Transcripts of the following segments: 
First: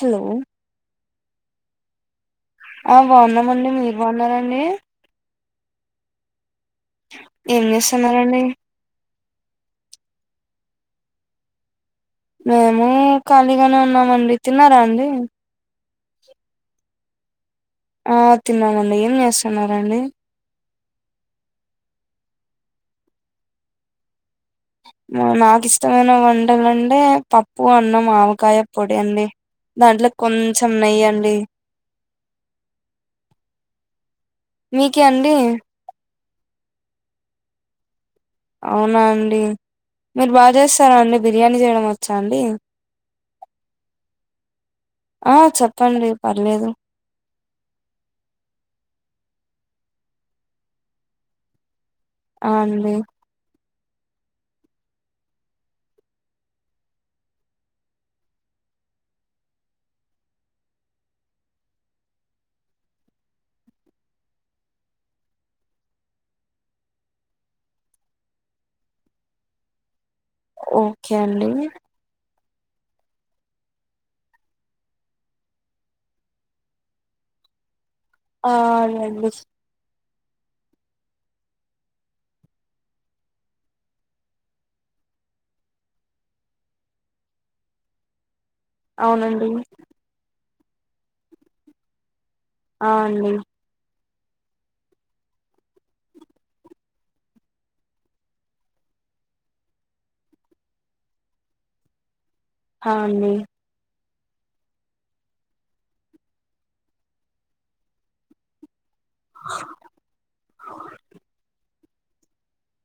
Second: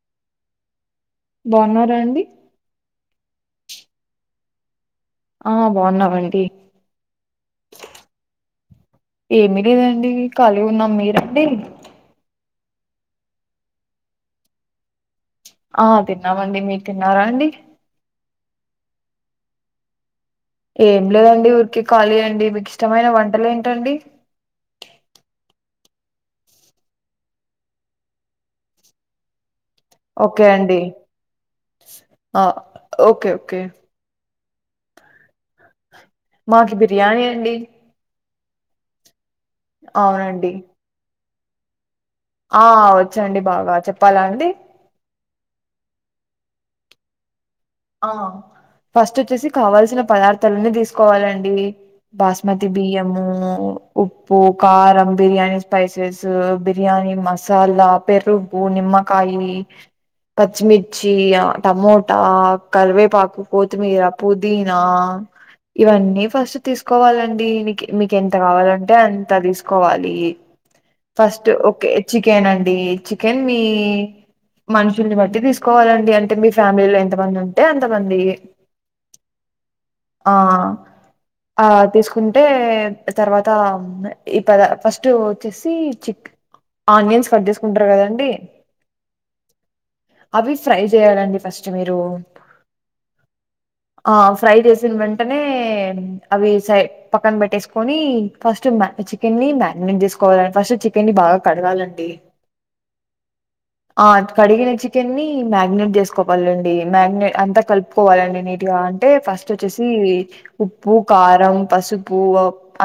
Hello బోన్నారండి ఆ బోన్నామండి మీరు బోన్నరండి ఆ బోన్నావండి ఏం చేస్తున్నారండి ఏమి లేదండి కలిగున్నం మీరండి మేము కలిగానే ఉన్నమండి తిన్నారండి ఆ తిన్నమండి మీరు తిన్నారండి ఆ తిన్నామండి ఎమ్ చేస్తున్నారండి ఏంలేదండి ఉత్తి కాళియేండి మికిష్టమైన వంటలేటండీ నకు ఇష్టమైన వంటలంటే పప్పు అన్నం ఆవకాయ పొడి అండి దాంట్లో ఓకే కొంచెం అండి నెయ్యండి ఆ ఓకే ఓకే మీకిఅండి మాకు బిర్యానీ అండి అవునా అండి మీరు అవునండి బాచేస్తారా అండి బిర్యానీ చేయడం వచ్చా అండి ఆ వచ్చండి బాగా చెప్పాలా అండి ఆ చెప్పండి పర్లేదు ఆ ఫస్ట్ వచ్చేసి కావల్సిన పదార్థాలన్న తీసుకోవాలండి ఆ బాస్మతి అండి బియ్యము ఉప్పు కారం బిర్యానీ స్పైసెస్ బిర్యానీ మసాలా పెరుగు నిమ మ్మకాయ్ పచ్చిమిర్చి టమోటా కర్వేపాకు కొత్తిమీరా పుదీనా ఇవన్నీ ఫస్ట్ తీసుకోవాలండి మీకెంత కావాలంటే అంత తీసుకోవాలి ఓకే ఫస్ట్ అండి ఓకే చికెన్ అండి చికెన్ని మనుషుల్ని బట్టి తీసుకోవాలండి అంటే మీ ఫ్యామిలీలో ఎంత మంది ఉం అ ఆండి ఆ ఆ తీసుకుంటే తర్వాత ఈ పద ఫస్ట్ వచ్చేసి చిక్ ఆనియన్స్ కట్ చేసుకుంటారకాదండి అవునండి అవి ఫ్రై చేయాలండి ఫస్ట్ మీరు అ అండి ఆ ఫ్రై చేేసిన వెంటనే అవి సై పక్కన పెట్టేసుకొని ఫస్ట్ మ చికెన్ని ని మాగ్నెట్ చేసుకోవాల ఫస్ట్ చికెన్ని బాగా కడగాలండి హ అండి ఆ కడిగిన చికెన్ని మ్యాగ్నేట్ చేసుకోవాలండి మ్యాగ్నేట్ అంతా కలుపుకోవాలండి నీటిగా అంటే ఫస్ట్ వచ్చేసి ఉప్పు కారం పసుపు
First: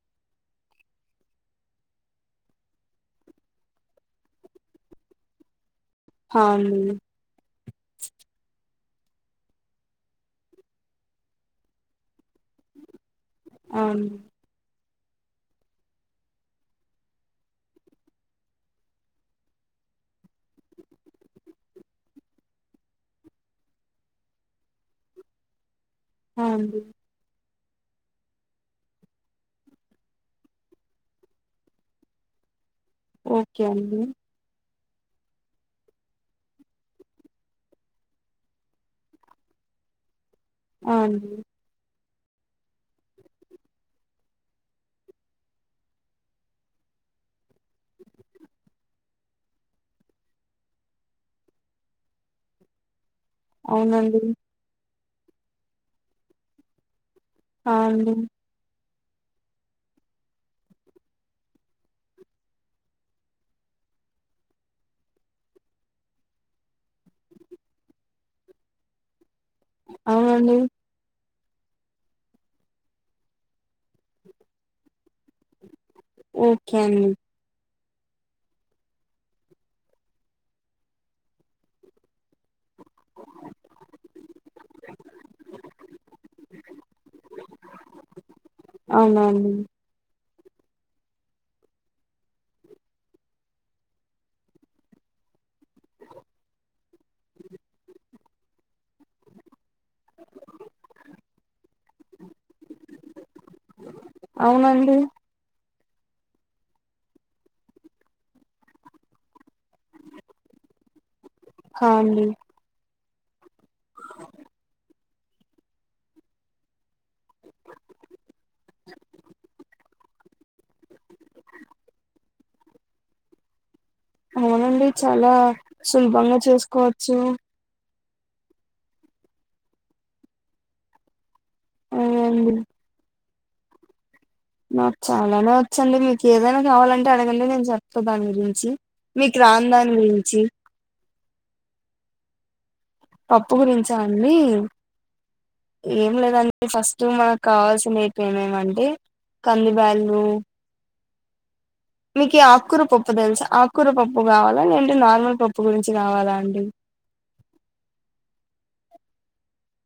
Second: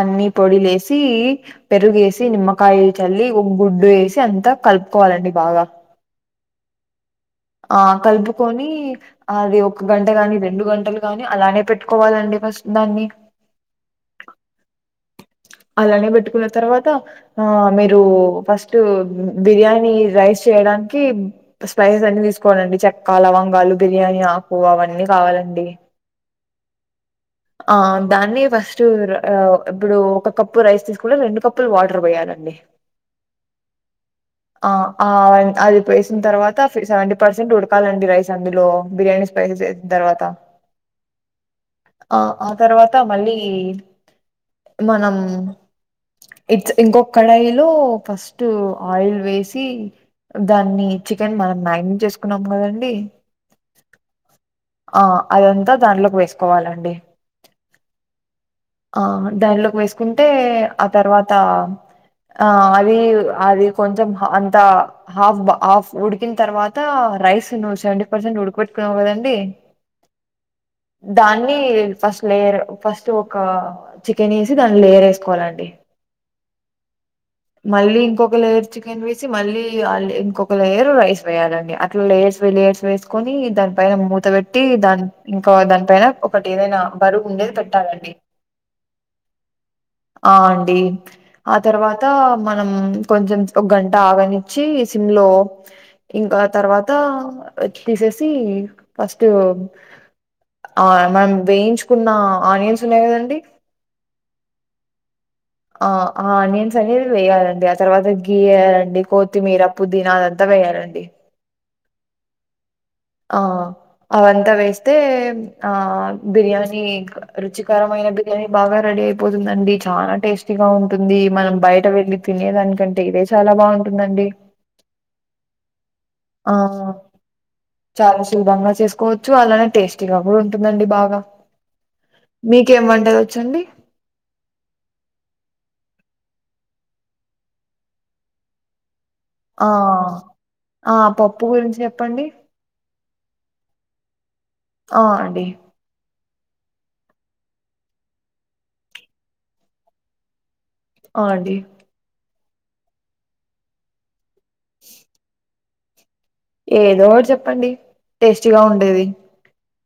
అన్ని పొడిలేసి పెరుగేసి నిమ్మకాయ చల్లి ఓగు వేసి అంతా కలుపుకోవాలండి బాగా హా ఆ కలుపుకొని అది ఒక గంట గాని రెండు గంటలు గాని అలానే పెట్టుకోవాలండి స్ నన్ని అవును అలానే పెట్టుకున్న తర్వాత ఆ మీరు ఫస్ట్ బిర్యానీ రైస్ చేయడానికి స్పైసస్ అని తీసుకోనండి చెక్క లవంగాలు బిర్యానీ ఆకు అవన్నీ కావాలండి ఆ అండి ఆ దాన్ని ఫస్ట్ ఇప్పుడు ఒక కప్పు రైస్ తీసుకుంటే రెండు కప్పులు వాటర్ పోయ్యాలి అండి ఓకే అండి ఆ ఆ అది పోసిన తర్వాత సెవె పర్సెంట్ ఉడకాలండి రైస్ అందులో బిర్యానీ స్పైసెస్ వేసిన తర్వాత అవునండి ఆ ఆ తర్వాత మళ్ళీ మనం ఇట్స్ ఇంకొక్కడాయిలో ఫస్ట్ ఆయిల్ వేసి దాన్ని చికెన్ మనం మ్యాగనీ చేసుకున్నాం కదండి అవునండి ఆ అదంతా దాంట్లోకి వేసుకోవాలండి ఆ అండి ఆ దానిలోకి వేసుకుంటే ఆ తర్వాత ఆ అది అది కొంచెం అంత హాఫ్ హాఫ్ ఉడికిన తర్వాత అంత రైస్ నువ్ సెవెంటీ పర్సెంట్ ఉడక్ పెట్టున్నావు కదండి అవును దాన్ని ఫస్ట్ లేయర్ ఫస్ట్ ఒక చికెన్ వేసి దాన్ని లేయర్ వేసుకోవాలండి ఓకే అండి మళ్ళీ ఇంకొక లేయరు చికెన్ వేసి మళ్ళీ ఇంకొక లేయరు రైస్ వేయాలండి అట్లా లేర్స్ తర్స్ వేసుకొని దాని ఫైన మూత పెట్టి దాన్ ఇంకా దాని పైన ఒకటి ఏదైనా బరువు ఉ ఏది పెట్టాలండి అవునా అండి ఆ అండి ఆ తర్వాత మనం కొంచెం ఒక గంట ఆగనిచ్చి సిమ్లో లో ఇంక తర్వాత తీసేసి ఫస్ట్ ఆ మనం వేయించుకున్న ఆనియన్స్ ఉన్నాయి కదండి అవునండి ఆ ఆనియన్స్ అనేది వేయాలండి ఆ తర్వాత గీయాలండి కొత్తిమీర పుదీనా అదంతా వేయాలండి హండి ఆ అవంతా వేస్తే ఆ బిర్యానీ రుచికరమయిన బిర్యానీ బాగా రెడీ అయిపోతుందండి చాలా టేస్ట్ టేస్టీగా ఉంటుంది మనం బయట వెళ్ళి తినేదానికంటే ఇదే చాలా బాగుం అవునండి చాలా సులభంగా ఆ చేసుకోవచ్చు చాలా శుభంగా చేసుకోవచ్చు అలానే టేస్టీగా కూడా ఉంటుందండి బాగా అవునండి మీకేం వంటలు వచ్చండి నాకు చాలానే వచ్చండి మీకు ఏదైనా కావాలంటే అడగండి నేను చెప్తా దాని గురించి మీకు ఆ రాని దాని గురించి ఆ పప్పు గురించి చెప్పండి పప్పు గురించా అండి ఆ అండి ఏం లేదు టే ఫస్ట్ మనకు కావాల్సిన ఏపు ఏమేమంటే కంది బ్యాల్లు కాది మీకు ఆకుకూర పప్పు తెలుస ఆకూర పప్పు కావాలా ఏంటి నార్మల్ పప్పు గురించి కావాలా అండి ఏదో ఒకటి చెప్పండి టేస్టీగా ఉండేది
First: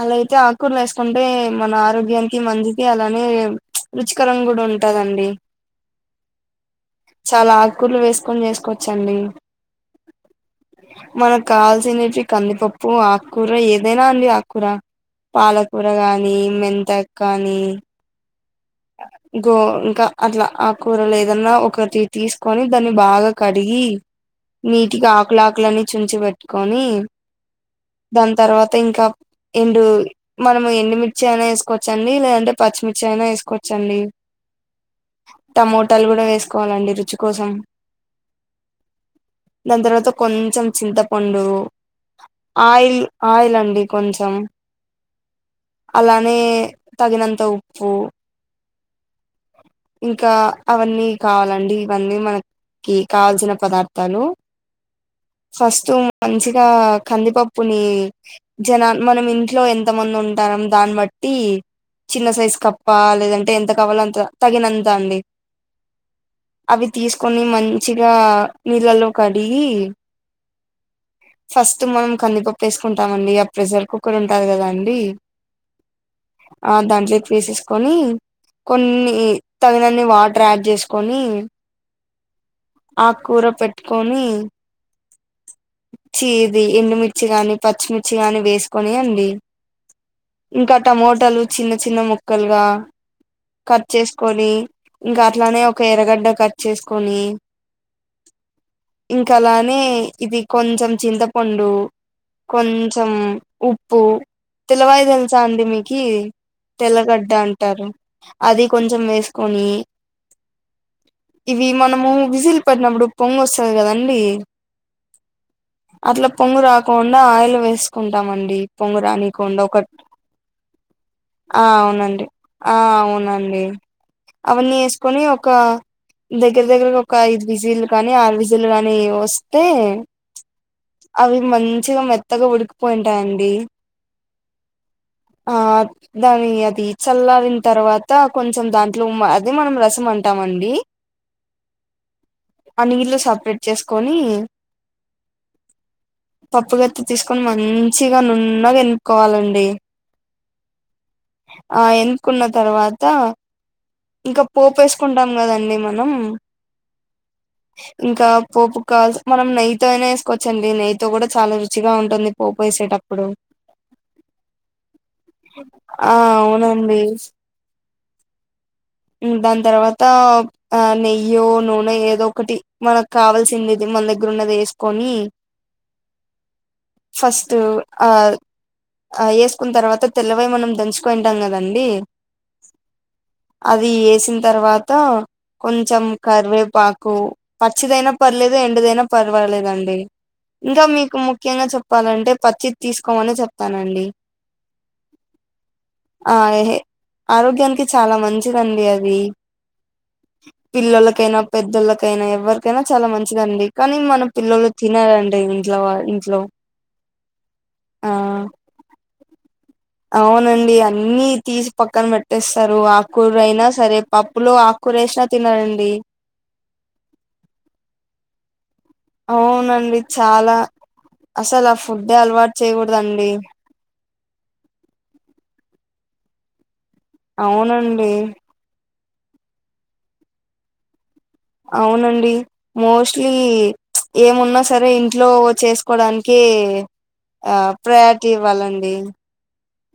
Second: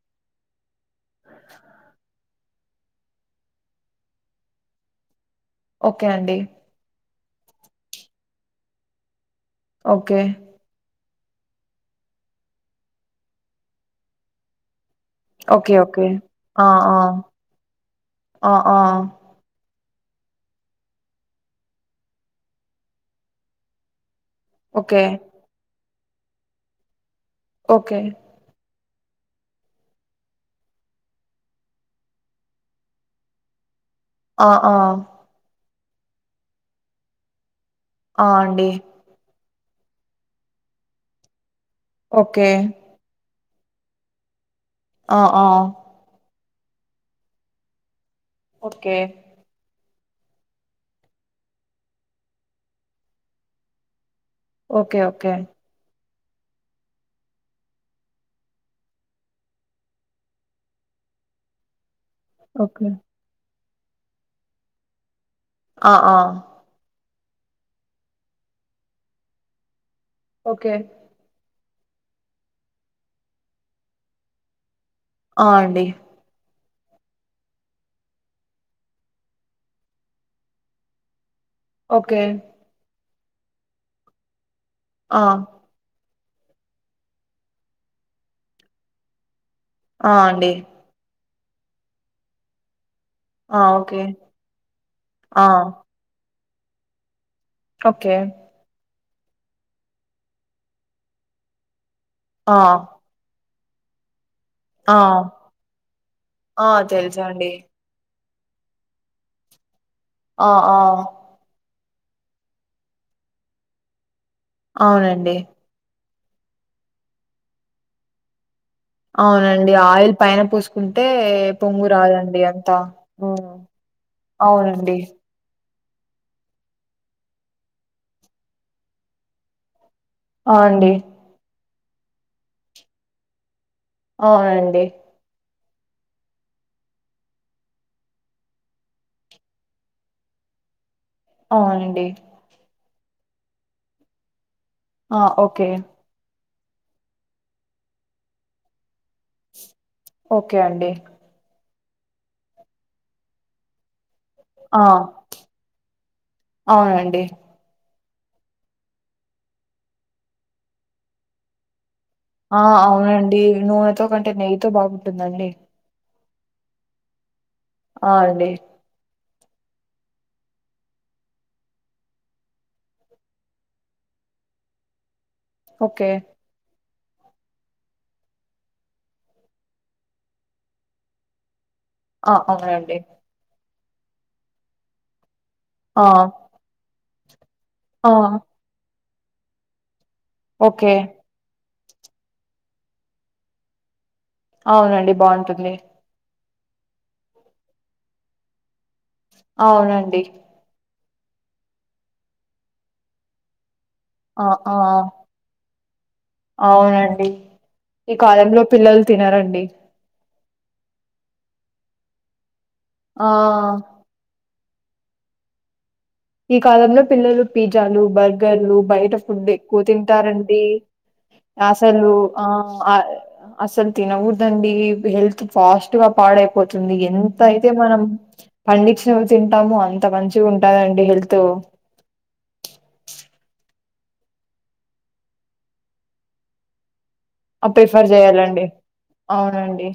అలా అయితే ఆకూరలు వేసుకుంటే మన ఆరోగ్యానికి మంచిది అలానే రుచికరం కూడా ఉంటాదండి ఓకే అండి చాలా ఆకుకూరలు వేసుకొని చేసుకోవచ్చండి ఓకే మనకు కావాల్సినేటివి కందిపప్పు ఆకూర ఏదైనా అండి ఆకూర ఓకే పాలకూర ఓకే గాని ఆ ఆ మెంతక్ కాని ఆ ఆ ఇంకా అట్లా ఆకూరలు ఏదన్నా ఒకటి తీసుకొని దాన్ని బాగా కడిగి నీటిగా ఓకే ఆకులా ఆకులని చుంచి పెట్టుకొని ఓకే. దాని తర్వాత ఇంకా ఎండు మనం ఎండుమిర్చి అయినా వేసుకోవచ్చండి లేదంటే పచ్చిమిర్చి అయినా వేసుకోవచ్చు ఆ ఆ టమోటాలు కూడా వేసుకోవాలండి రుచి కోసం ఆ అండి దాని తర్వాత కొంచెం చింతపండు ఓకే ఆయిలండి కొంచెం ఆ ఆ అలానే తగినంత ఉప్పు ఓకే ఇంకా అవన్నీ కావాలండి ఇవన్నీ మనకి కావల్సిన పదార్థాలు ఓకే ఓకే ఫస్ట్ మంచిగా కందిపప్పుని జనా మనం ఇంట్లో ఎంత మంది ఉంటాం దాన్ని బట్టి చిన్న సైజ్ ఓకే. కప్ప లేదంటే ఎంత కావాలో అంత తగినంత అండి ఆ ఆ అవి తీసుకొని మంచిగా నీళ్ళలో కడిగి ఓకే. ఫస్ట్ మనం కందిపప్పు వేసుకుంటామండి ఇక ప్రెషర్ కుక్కర్ ఉంటారు కదా అండి ఆ అండి ఆ దాంట్లోకి వేసేసుకొని కొన్ని తగినన్ని వాటర్ యాడ్ చేసుకొని ఓకే ఆ కూర పెట్టుకొని ఆ చ్చీది ఎండుమిర్చి గాని పచ్చిమిర్చి గాని వేసుకని అండి ఆ! అండి. ఇంకా టమోటలు చిన్న చిన్న ముక్కలుగా ఆ! Cut okay. చేసుకొని ఇంకా ఆ! అట్లానే ఒక ఎరగడ్డ కట్ చేసుకొని ఓకే ఇంకా అలానే ఇది కొంచెం చింతపండు ఆ! కొంచెం ఉప్పు ఆ! తెల్లవాయి తెలుసా అండి మీకు ఆ! తెల్లగడ్డ తెలుసండి. అంటారు అది కొంచెం వేసుకొని. ఆహ్ ఆహ్. ఇవి మనము విజీలు పట్టినప్పుడు పొంగోస్తుంది కదండి. అవునండి. అట్లా పొంగు రాకుండా ఆయిల్ వేసుకుంటామండి. పొంగు రానికుండా అవునండి ఒక ఆయిల్ పైన పుసుకుంటే పొంగు రాదండి అది. ఆహ్ అవునండి అవన్నీ అవునండి. వేసుకొని ఒక. దగ్గర దగ్గరగా ఒక ఐదు విజిలు గాని ఆరు విజిలు గాని వస్తే. ఆ! అండి. అవి మంచిగా మెత్తగా ఉడికిపోయింటాయండి. అవునండి. ఆహ్ దాన్ని అది చల్ల. న తర్వాత కొంచెం దాంట్లో అదే మనం రసం అంటామండి. అవునండి. ఆ నీళ్ళు సపరేట్ చేసుకొని. ఆహ్ ఓకే. పప్పుగత్తి తీసుకొని మంచిగా నున్నగా ఎనుపుకోవాలండి. ఓకే అండి. ఆహ్ ఎన్నుకున్న తర్వాత. ఇంకా ఆ! పోపేసుకుంటాం కదండి మనం. అవునండి. ఇంకా పోపు కాదు మనం నెయ్యితో అయినా వేసుకోవచ్చండి నెయ్యితో కూడా చాలా రుచిగా ఉంది. ఆహ్ అవునండి నూనెతో కంటే నెయ్యితో బాగుంటుందండి. ఆహ్ అవునండి. ఆహ్ అండి. దాని తర్వాత ఆహ్ నెయ్యి నూనె ఏదో ఒకటి మనకు కావాల్సింది ది మన దగ్గర. అన్నది వేసుకొని. ఓకే. ఫస్ట్ ఆహ్ వేసుకున్న తర్వాత తెల్లవయ మనం దంచుకోంటాం కదా. ఆహ్ అవునండి. అది వేసిన తర్వాత కొంచెం ఆ! కరివేపాకు. పచ్చిదైనా ఆ! పర్లేదు ఎండుదైనా పర్వాలేదండి. ఇంకా ఓకే. మీకు ముఖ్యంగా చెప్పాలంటే పచ్చిది తీసుకోమనే చెప్తానండి. అవునండి బాగుంటుంది. ఆహ్ ఎహే ఆరోగ్యానికి చాలా మంచిదండి అది. అవునండి. కైనా పెద్దళ్లకైనా ఎవరికైనా చాలా మంచిదండి. కానీ మన ఆ! పిల్లలు ఆ! తినారండి ఇంట్లో వా ఇంట్లో. అవునండి. ఆ ఈ కాలంలో పిల్లలు తినారండి. అవునండి అన్ని తీసి పక్కన పెట్టేస్తారు ఆ! ఆకుకూరలు అయినా సరే పప్పులు ఆకు. కురేష్నా తినారండి. ఈ కాలంలో పిల్లలు పిజ్జాలు బర్గర్లు బయట ఫుడ్ ఎక్కువ అవునండి చాలా తింటారండి. ఆహ్ ఆ అసలు ఫుడ్డే అలవాటు ఆహ్ అ చేయకూడదండి అసలు. తినకూడదండి హెల్త్ ఫాస్ట్ గా పాడైపోతు. ఎంత అయితే మనం అవునండి పండించినవి తింటామో అంత మంచిగుంటుందిండి హెల్త్. అవునండి మోస్ట్లీ. ఏమున్నా సరే ఇంట్లో చేసుకోడానికి. ఆ ప్రిఫర్ ప్రయారిటీ చేయాలండి ఇవ్వాలండి అవునండి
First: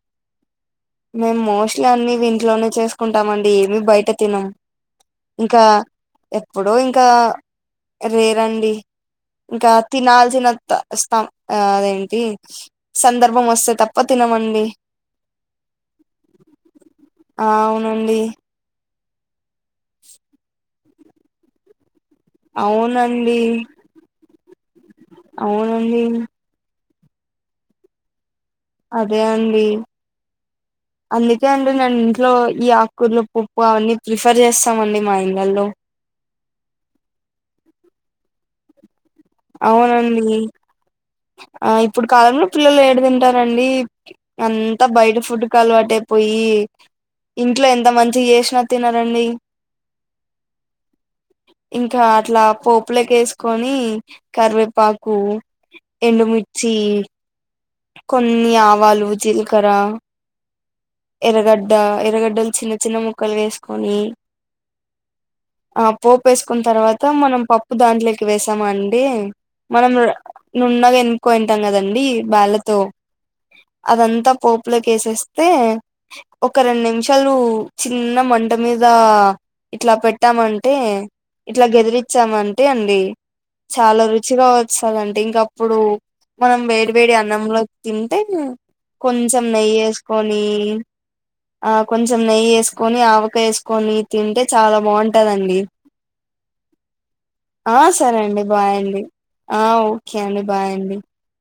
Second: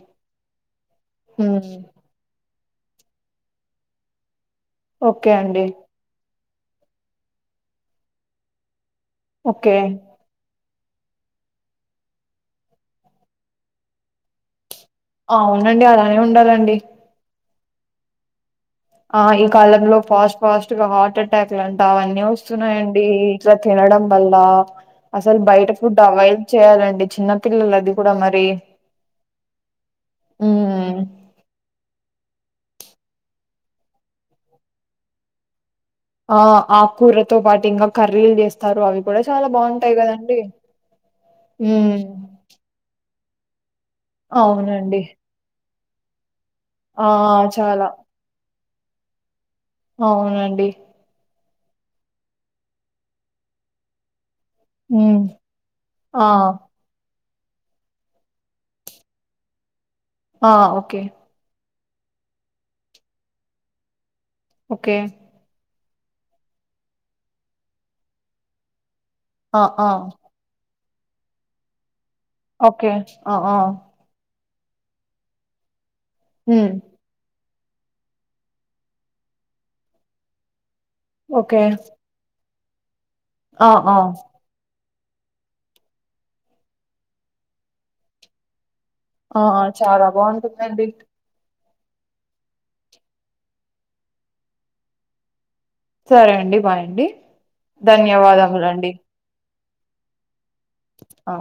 మేము హ్మ్. మోస్ట్లీ అన్ని ఇంట్లోనే చేసుకుంటామ అండి ఏమి బయట తినం ఓకే అండి ఇప్పుడు ఇంకా రేరండి ఇంకా ఓకే తినాల్సినంత వస్తా ఆ అదేంటి సందర్భం వస్తే తప్ప తినమండి అవునండి అలానే ఉండాలండి ఆ అవునండి ఆ ఈ కాలంలో ఫాస్ట్ ఫాస్ట్ గా హార్ట్ అటాక్ లాంటవని వస్తున్నాయండి అవునండి ఇట్లా తినడం వల్ల అసలు బయట ఫుడ్ అవునండి అవాయిడ్ చేయాలండి చిన్న పిల్లల అది కూడా మరి అదే అండి హ్మ్. అందుకే అండి నేను ఇంట్లో ఈ ఆకుర్లు పప్పు అవన్నీ ప్రిఫర్ చేస్తామండి మా ఇండ్లల్లో ఆ ఆకూరతో పాటు ఇంకా కర్రీలు చేస్తారు అవి కూడా చాలా బాగుంటాయి అవునండి కదండి ఆ ఉమ్ ఇప్పుడు కాలంలో పిల్లలు ఏడ తిన్ ఉంటారండి అంతా అవునండి బయట ఫుడ్డుకు అలవాటు అయిపోయి ఆ ఇంట్లో చాలా ఎంత మంచిగా చేసినా తినరండి అవునండి ఇంకా అట్లా పోపులకు ఏసుకొని కరివేపాకు ఉమ్ ఆ ఎండుమిర్చి కొన్ని ఆవాలు జీలకర్ర ఆ ఓకే ద్ద ఎర్రగడ్డలు చిన్న చిన్న ముక్కలుగా ఏసుకొని ఓకే ఆ పోపు ఏసుకున్న తర్వాత మనం పప్పు దాంట్లోకి వేసామన్ ఆ ఆ మనం నున్నగా ఎనుకుంటాం కదండి బా ఓకే ఆ ఆ అదంతా పోపు పోపులేకి ఏసేస్తే ఒక ఉమ్ రెండు నిమిషాలు చిన్న మంట మీద ఇట్లా పెట్టామంటే ఓకే ఇట్లా గెదిరిచ్చామంటే అంతే అండి ఆ ఆ చాలా రుచిగా వస్తది అండి ఇంకప్పుడు మనం వేడి వేడి అన్ అన్నంలో తింటే ఆ కొంచెం నెయ్యి చాలా ఏసుకొని బాగుంటుందండి ఆ కొంచెం నెయ్యి ఏసుకొని ఆవకాయ ఏసుకొని తింటే చాలా బాగుంటదండి సరే అండి బాయండి ఆ సరే అండి బాయ్ ధన్యవాదములండి. అండి ఆ ఓకే అండి బాయ్ అండి ఆ